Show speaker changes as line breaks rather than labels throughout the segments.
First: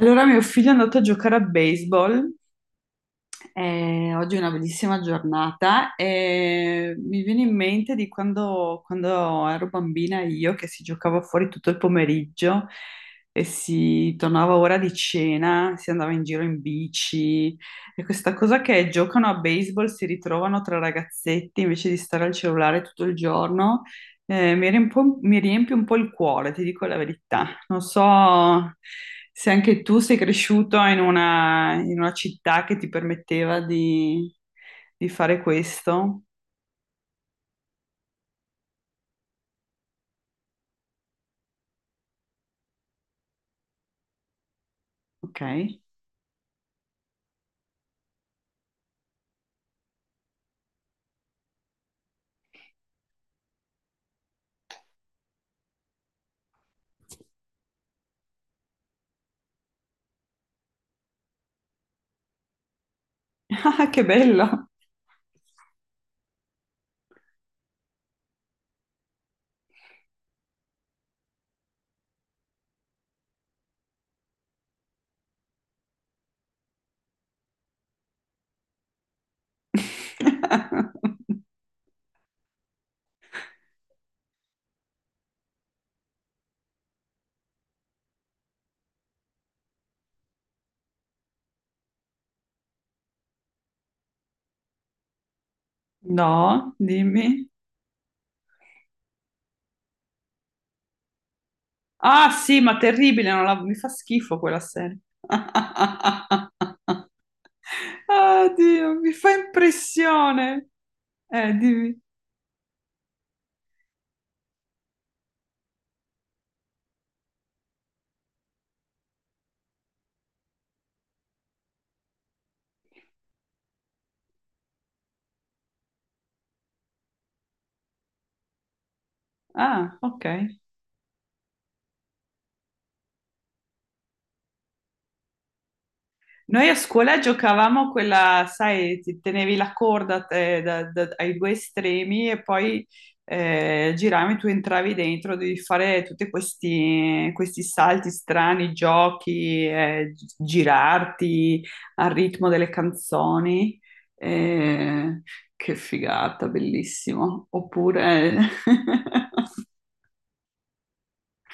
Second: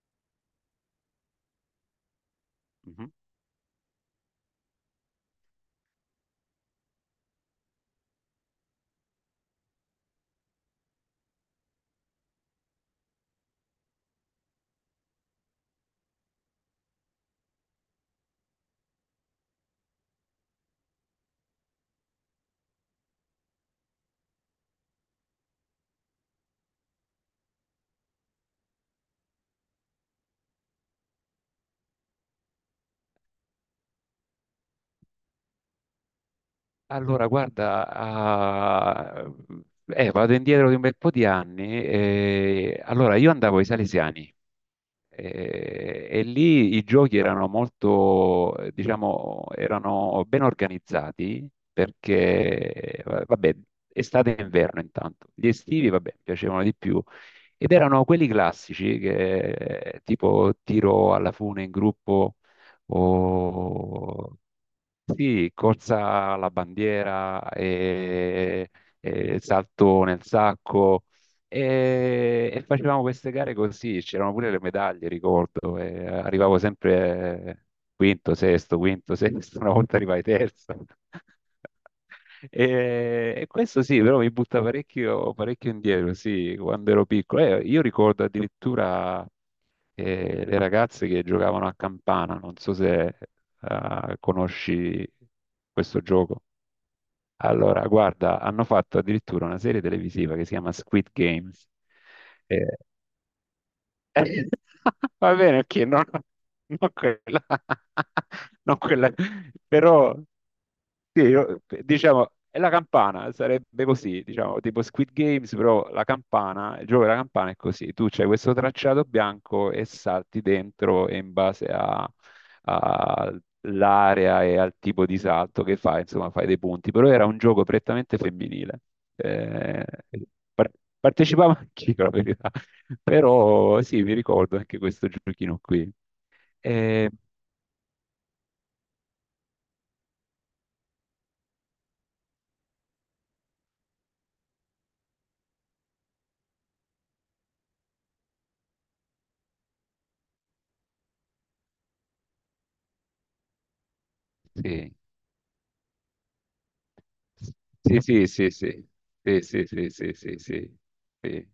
Allora, mio figlio è andato a giocare a baseball,
Mhm.
oggi è una bellissima giornata e mi viene in mente di quando ero bambina io, che si giocava fuori tutto il pomeriggio e si tornava ora di cena, si andava in giro in bici, e questa cosa che giocano a baseball, si ritrovano tra ragazzetti invece di stare al cellulare tutto il giorno, mi riempie un po', il cuore, ti dico la verità. Non so se anche tu sei cresciuto in una città che ti permetteva di fare questo.
Allora, guarda, vado indietro di un bel po' di anni. Io andavo ai Salesiani
Ok.
e lì i giochi erano molto, diciamo, erano ben organizzati perché, vabbè, estate e inverno intanto. Gli estivi, vabbè, mi piacevano di più. Ed erano quelli classici, che, tipo tiro alla fune in gruppo
Ah, che
o
bello!
sì, corsa alla bandiera, e salto nel sacco e facevamo queste gare così, c'erano pure le medaglie, ricordo, e arrivavo sempre quinto, sesto, quinto, sesto, una volta arrivai terzo. E questo sì, però mi butta parecchio, parecchio indietro, sì, quando ero piccolo. Io ricordo addirittura e le ragazze che giocavano a campana. Non so se conosci questo gioco.
No, dimmi.
Allora, guarda, hanno fatto addirittura una serie televisiva che si chiama Squid Games.
Ah, sì, ma
Eh,
terribile, non la- mi fa schifo quella serie.
Va bene, ok, non quella,
Ah,
non
Dio,
quella,
mi fa
però
impressione.
sì,
Dimmi.
diciamo, è la campana, sarebbe così, diciamo, tipo Squid Games, però la campana, il gioco della campana è così, tu c'hai questo tracciato bianco e salti dentro e all'area e al tipo di salto che fai, insomma, fai dei punti, però era un gioco prettamente femminile. Eh,
Ah, ok.
par- Partecipavo anch'io, la verità, però sì, mi ricordo anche questo giochino qui.
Noi a
Eh,
scuola giocavamo quella, sai, ti tenevi la corda, ai due estremi, e poi giravi, tu entravi dentro, devi fare tutti questi salti strani, giochi, girarti al ritmo delle canzoni.
sì.
Eh, che figata, bellissimo.
Sì, sì,
Oppure...
sì, sì, sì, sì, sì, sì, sì, sì, sì.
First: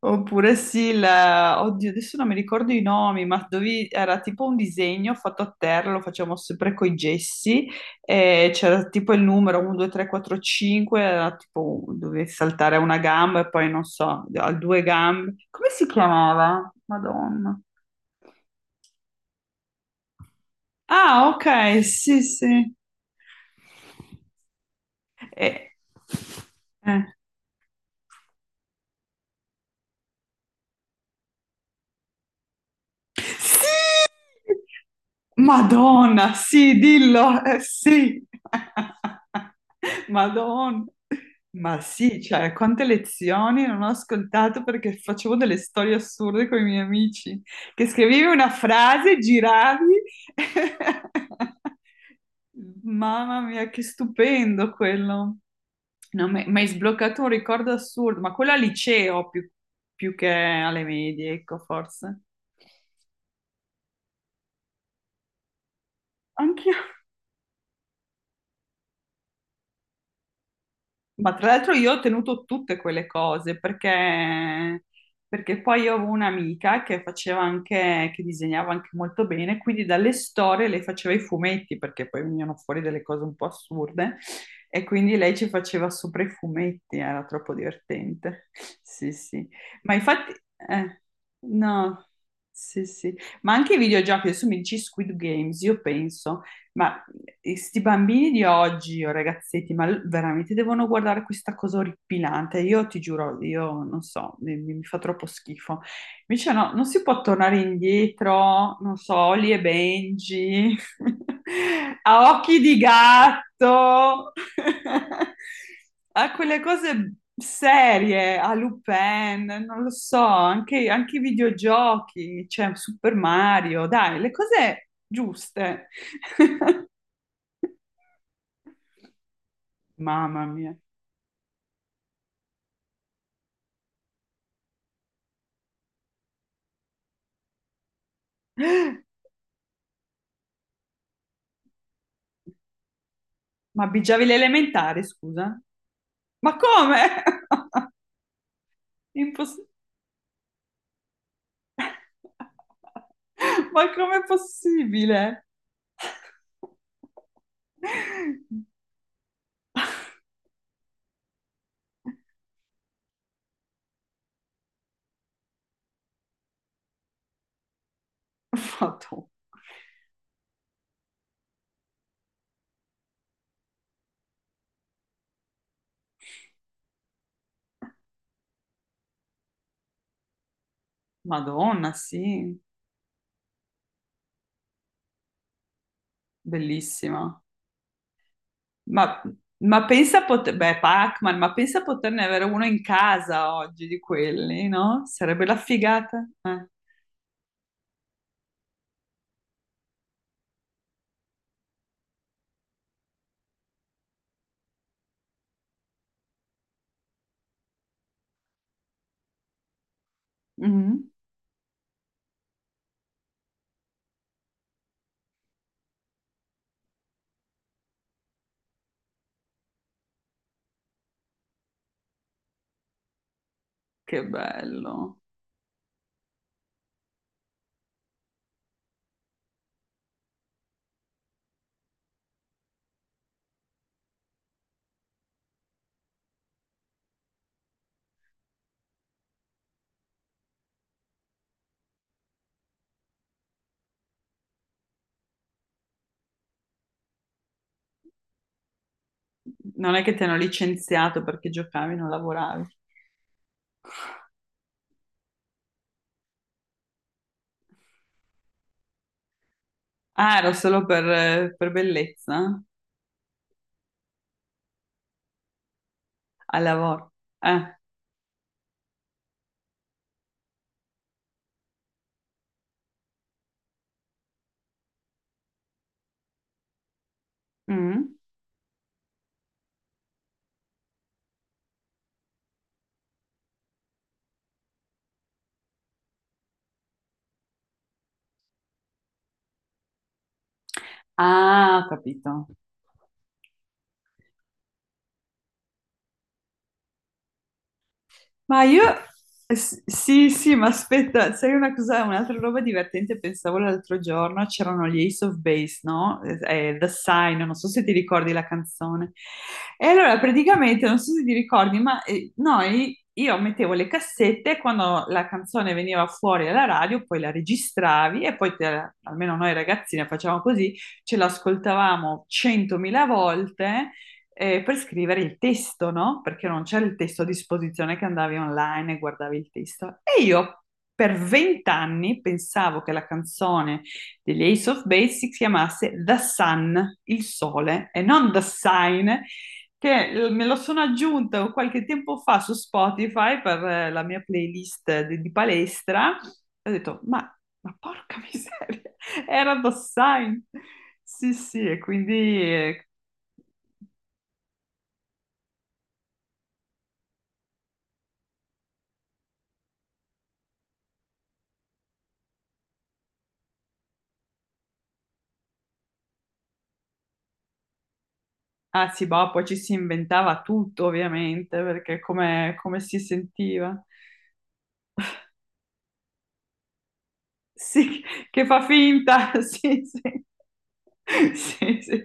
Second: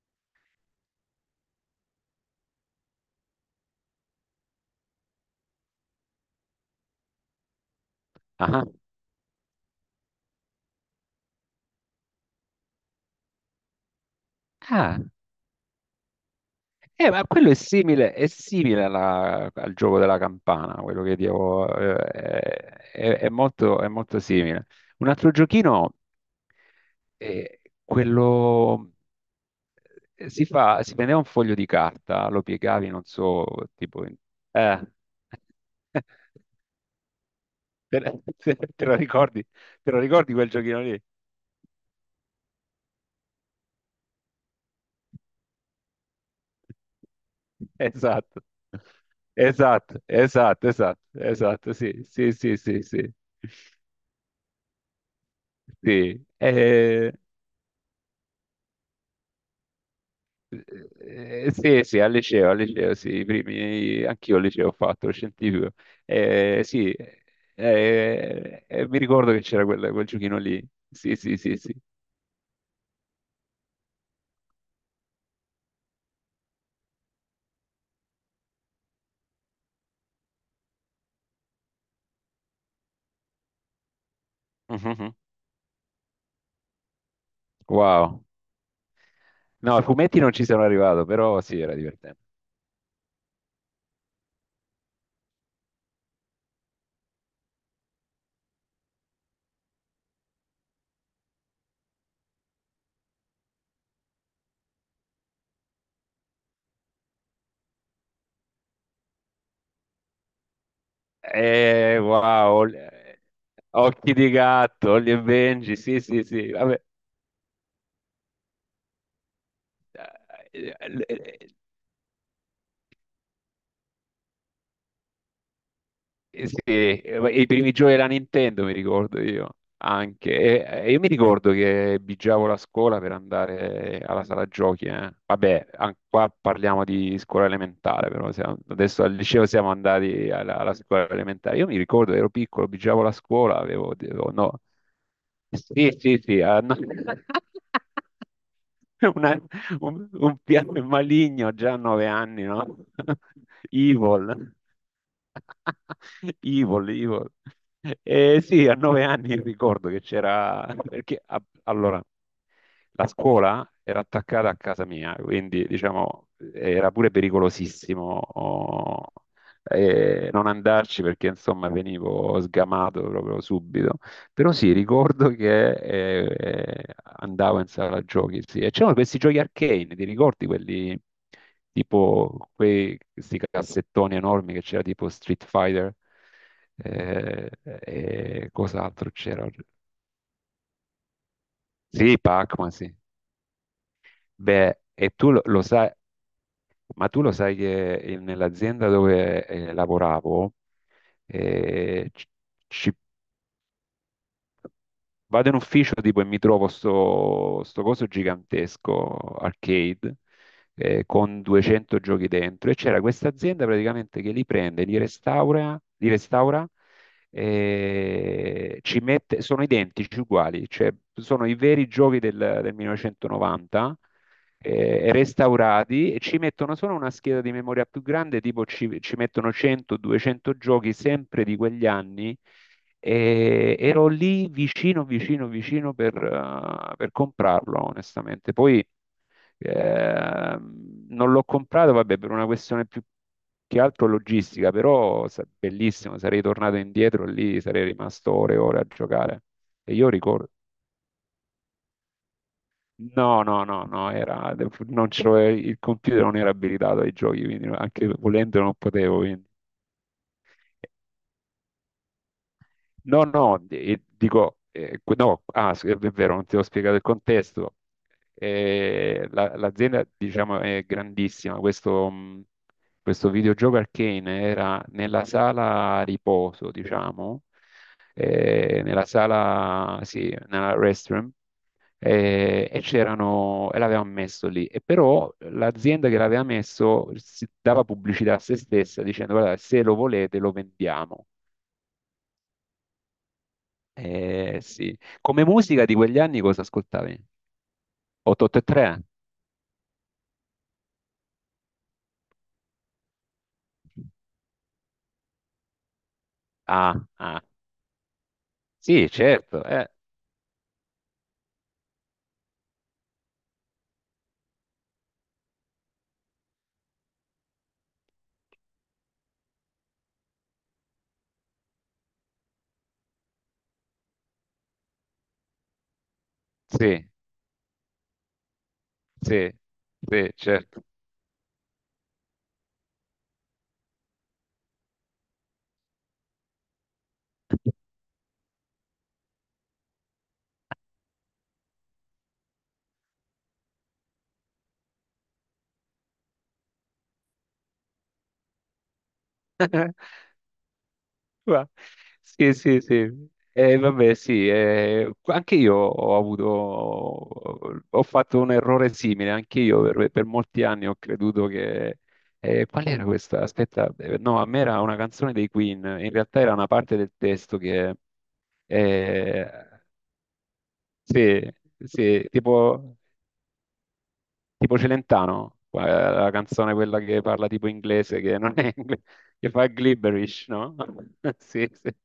Oppure sì, oddio, adesso non mi ricordo i nomi, ma dove era tipo un disegno fatto a terra, lo facevamo sempre con i gessi, e
Ah,
c'era tipo il numero 1, 2, 3, 4, 5, era tipo dovevi saltare a una gamba e poi non so, a due
ah.
gambe. Come si chiamava?
Ma quello è
Madonna.
simile, al gioco della campana, quello che
Ah,
dicevo,
ok, sì, sì.
è molto simile. Un altro
E-
giochino
eh.
è quello, si fa, si prendeva un foglio di carta, lo piegavi, non so,
Sì!
tipo... in- Eh.
Madonna, sì, dillo,
Te,
sì.
Te lo ricordi? Te lo ricordi quel giochino
Madonna.
lì?
Ma sì, cioè, quante lezioni non ho ascoltato perché facevo delle storie assurde con i miei amici, che scrivevi
Esatto.
una frase, giravi.
Esatto, esatto, esatto, esatto, sì, sì, sì, sì, sì,
Mamma mia, che stupendo quello.
sì,
No, mi hai sbloccato un ricordo assurdo, ma quello al liceo più che alle medie, ecco,
sì, sì,
forse.
al liceo, sì, i primi, anch'io al liceo ho fatto, lo scientifico,
Anch'io.
sì, mi ricordo che c'era quel giochino lì, sì,
Ma
sì,
tra
sì,
l'altro
sì,
io ho tenuto tutte quelle cose perché, perché poi io avevo un'amica che faceva anche, che disegnava anche molto bene, quindi dalle storie lei faceva i fumetti perché poi venivano fuori delle cose un po' assurde, e quindi
Mhm.
lei ci faceva sopra i fumetti, era troppo
Wow,
divertente. Sì, sì.
no, ai
Ma
fumetti non
infatti,
ci sono
eh,
arrivato, però sì, era
no,
divertente.
sì, sì. Ma anche i videogiochi, adesso mi dici Squid Games, io penso. Ma e sti bambini di oggi, o ragazzetti, veramente devono guardare questa cosa orripilante. Io ti giuro, io non so, mi fa troppo schifo. Invece no, non si può tornare indietro, non so, Oli e Benji,
Eh,
a
wow,
Occhi
Ol-
di
eh, Occhi di
Gatto,
gatto, Ollie e Benji, sì, sì,
a
sì,
quelle
vabbè.
cose serie, a Lupin, non lo so,
Eh,
anche, anche i
eh,
videogiochi, cioè Super Mario, dai, le cose giuste.
sì, i primi giochi della Nintendo mi ricordo io anche.
Mamma mia.
E io mi ricordo che bigiavo la scuola per andare alla sala giochi, eh. Vabbè, qua parliamo di scuola elementare, adesso al liceo siamo andati alla scuola elementare. Io mi ricordo, ero piccolo, bigiavo la scuola,
Ma bigiavi le
no.
elementari, scusa?
Sì, sì, sì,
Ma
ah, no.
come?
Una-
Imposs-
un piano maligno già a 9 anni, no?
Ma com'è
Evil.
possibile?
Evil, evil. Sì, a 9 anni ricordo che c'era, perché allora la scuola era attaccata a casa mia, quindi diciamo era pure pericolosissimo oh,
Madonna,
non andarci perché insomma venivo sgamato proprio subito. Però sì, ricordo che andavo in sala giochi, sì. E c'erano questi giochi arcane, ti ricordi quelli
Madonna,
tipo
sì,
questi cassettoni enormi che c'era tipo Street Fighter
bellissima.
e cos'altro
Ma,
c'era?
ma pensa a poter... Beh, Pac-Man, ma pensa a
Sì,
poterne avere uno
Pac-Man,
in
sì.
casa oggi di quelli,
Beh,
no?
e tu
Sarebbe la
lo sai,
figata.
ma tu lo sai che nell'azienda dove lavoravo eh, ci, ci- vado in ufficio tipo e mi trovo sto coso gigantesco arcade,
Mhm.
con 200 giochi dentro e c'era questa azienda praticamente che li prende, li restaura, ci mette, sono identici, uguali, cioè sono i veri giochi del 1990,
Che bello.
restaurati e ci mettono solo una scheda di memoria più grande, tipo ci mettono 100-200 giochi sempre di quegli anni. E ero lì, vicino, vicino, vicino per comprarlo, onestamente. Poi eh, non l'ho comprato, vabbè, per una questione più che altro logistica, bellissimo, sarei tornato indietro lì, sarei rimasto ore e ore a giocare. E
Non è
io
che ti hanno
ricordo,
licenziato perché giocavi, non lavoravi.
no, no, no, no, era, non c'ero- il computer non era abilitato ai giochi, quindi anche volendo non potevo, quindi.
Ah, era solo per bellezza?
No, no, no, ah, sì, è vero, non ti ho
Al
spiegato il
lavoro. Eh.
contesto. L'azienda, diciamo, è grandissima. Questo, questo videogioco Arcane era nella sala riposo, diciamo,
Mm.
nella restroom, e c'erano, e l'avevano messo lì. E però l'azienda che l'aveva messo si dava pubblicità a se stessa dicendo, guarda, se lo volete lo vendiamo.
Ah, ho capito.
Sì. Come musica di quegli anni cosa ascoltavi?
Ma io,
883?
sì, sì, ma aspetta, sai una cosa, un'altra roba divertente, pensavo l'altro giorno, c'erano gli Ace of Base, no? The
Ah,
Sign,
ah,
non so se ti ricordi la
sì,
canzone.
certo,
E allora praticamente, non so se ti ricordi, ma noi, io mettevo le cassette, e quando la canzone veniva fuori alla radio, poi la registravi e poi, almeno noi ragazzine facevamo così, ce l'ascoltavamo centomila volte per scrivere il testo, no? Perché non c'era il
sì,
testo a disposizione, che andavi online e guardavi il
sì,
testo. E
sì,
io
certo.
per 20 anni pensavo che la canzone degli Ace of Base si chiamasse The Sun, il sole, e non The Sign, che me lo sono aggiunta qualche tempo fa su Spotify per la mia playlist di palestra. E ho detto, ma porca miseria, era The Sign. Sì, sì,
Ma-
e quindi...
Sì, sì, sì. Vabbè, sì, anche io ho avuto, ho fatto un errore simile, anche io per molti anni ho creduto che, qual era questa? Aspetta, no, a me era una canzone dei Queen, in realtà era una parte del testo che,
Ah sì, boh, poi
eh,
ci si inventava tutto
sì,
ovviamente, perché
sì,
come, come
tipo...
si sentiva.
tipo Celentano, la canzone quella che parla tipo
Sì,
inglese, che
che
non
fa
è inglese,
finta,
che fa
sì, sì.
gibberish, no? Sì,
Sì,
sì.
sì.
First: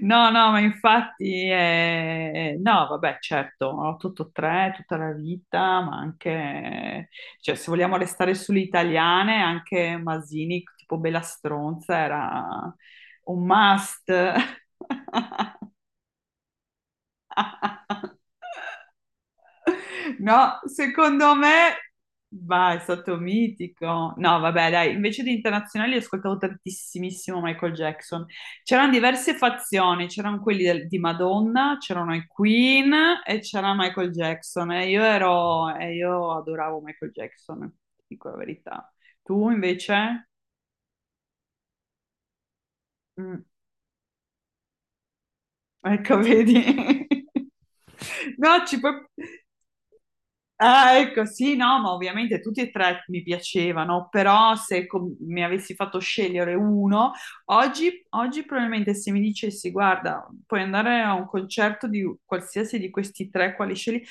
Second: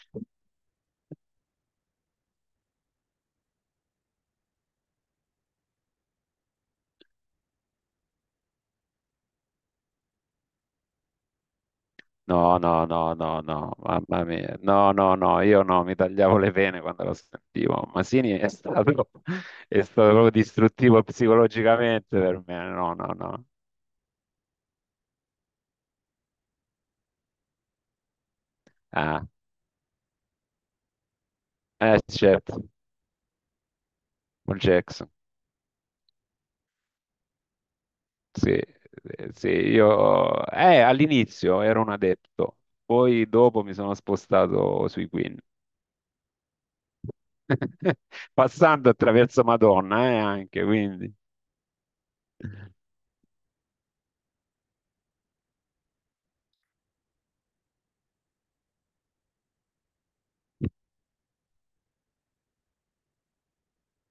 No, no, ma infatti, no, vabbè, certo, 883 tutta la vita, ma anche, cioè, se vogliamo restare sulle italiane, anche Masini, tipo Bella Stronza,
No,
era
no, no, no,
un
no,
must.
mamma mia. No, no, no, io no, mi tagliavo le vene quando lo sentivo. Masini è stato, è stato proprio
No,
distruttivo
secondo me,
psicologicamente per me.
va, è
No, no,
stato
no.
mitico. No, vabbè, dai, invece di internazionali ho ascoltato tantissimo Michael Jackson. C'erano
Ah,
diverse fazioni, c'erano quelli di Madonna, c'erano i
certo,
Queen e c'era Michael
Michael
Jackson. E
Jackson.
e io adoravo Michael Jackson, ti dico la
Sì,
verità.
sì,
Tu invece?
io all'inizio ero un adepto, poi
Mm,
dopo mi sono spostato sui Queen,
ecco, vedi? No, ci
passando
puoi.
attraverso Madonna, anche,
Ah,
quindi.
ecco, sì, no, ma ovviamente tutti e tre mi piacevano, però se mi avessi fatto scegliere uno, oggi probabilmente se mi dicessi, guarda, puoi andare a un concerto di qualsiasi di questi tre, quali scegli?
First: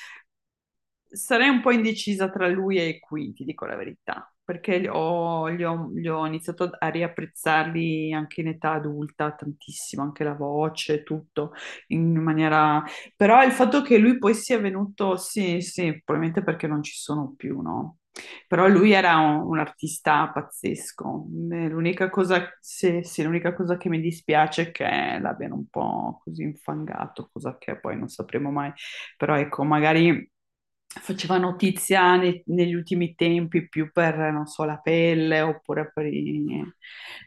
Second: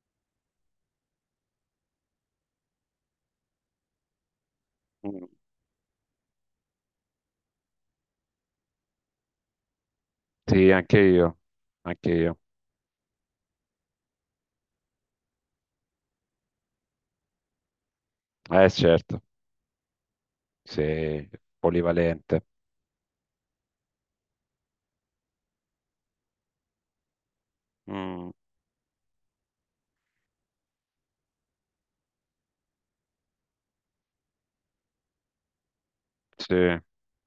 Sarei un po' indecisa tra lui e qui, ti dico la verità, perché
Mm.
li ho iniziato a riapprezzarli anche in età adulta tantissimo, anche la
Sì, anche
voce,
io,
tutto
anche
in
io.
maniera... Però il fatto che lui poi sia venuto, sì, sì, probabilmente perché non ci sono più, no? Però lui era
Certo,
un artista pazzesco.
sì,
L'unica
polivalente.
cosa, sì, sì, l'unica cosa che mi dispiace è che l'abbiano un po' così infangato, cosa che poi non
Mm,
sapremo mai. Però ecco, magari faceva notizia negli ultimi tempi più per, non so, la pelle oppure per i...
sì.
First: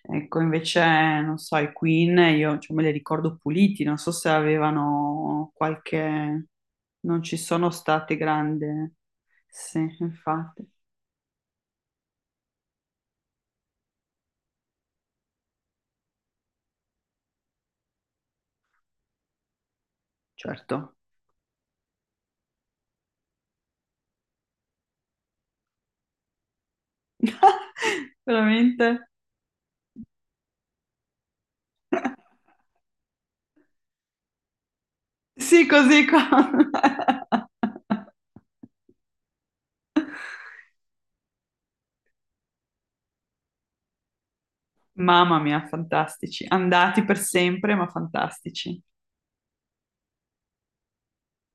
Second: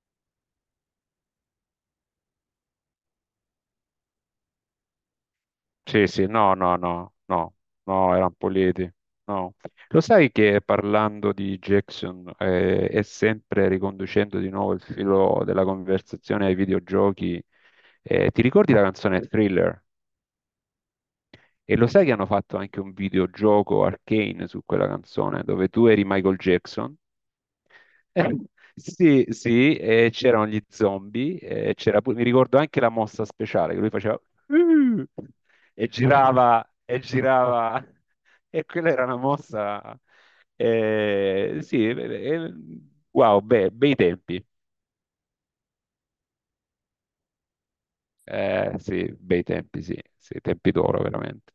Ecco, invece, non so, i Queen, io cioè, me li ricordo puliti, non so se avevano
Sì, sì,
qualche...
no, no, no,
Non ci
no,
sono
no,
state
erano
grandi...
Politi. No.
Sì,
Lo sai che
infatti,
parlando di Jackson e sempre riconducendo di nuovo il filo della conversazione ai videogiochi, ti ricordi la canzone Thriller?
certo.
E lo sai che hanno fatto anche un videogioco Arcane su quella canzone, dove tu eri Michael Jackson?
Veramente?
Sì, sì, e c'erano gli zombie, mi ricordo anche la mossa speciale che lui faceva "Uh",
Sì, così con...
e girava e quella era una mossa eh, sì, eh, eh, bei tempi.
Mamma mia, fantastici. Andati per sempre, ma fantastici.
Sì, bei tempi, sì, sì, tempi d'oro veramente.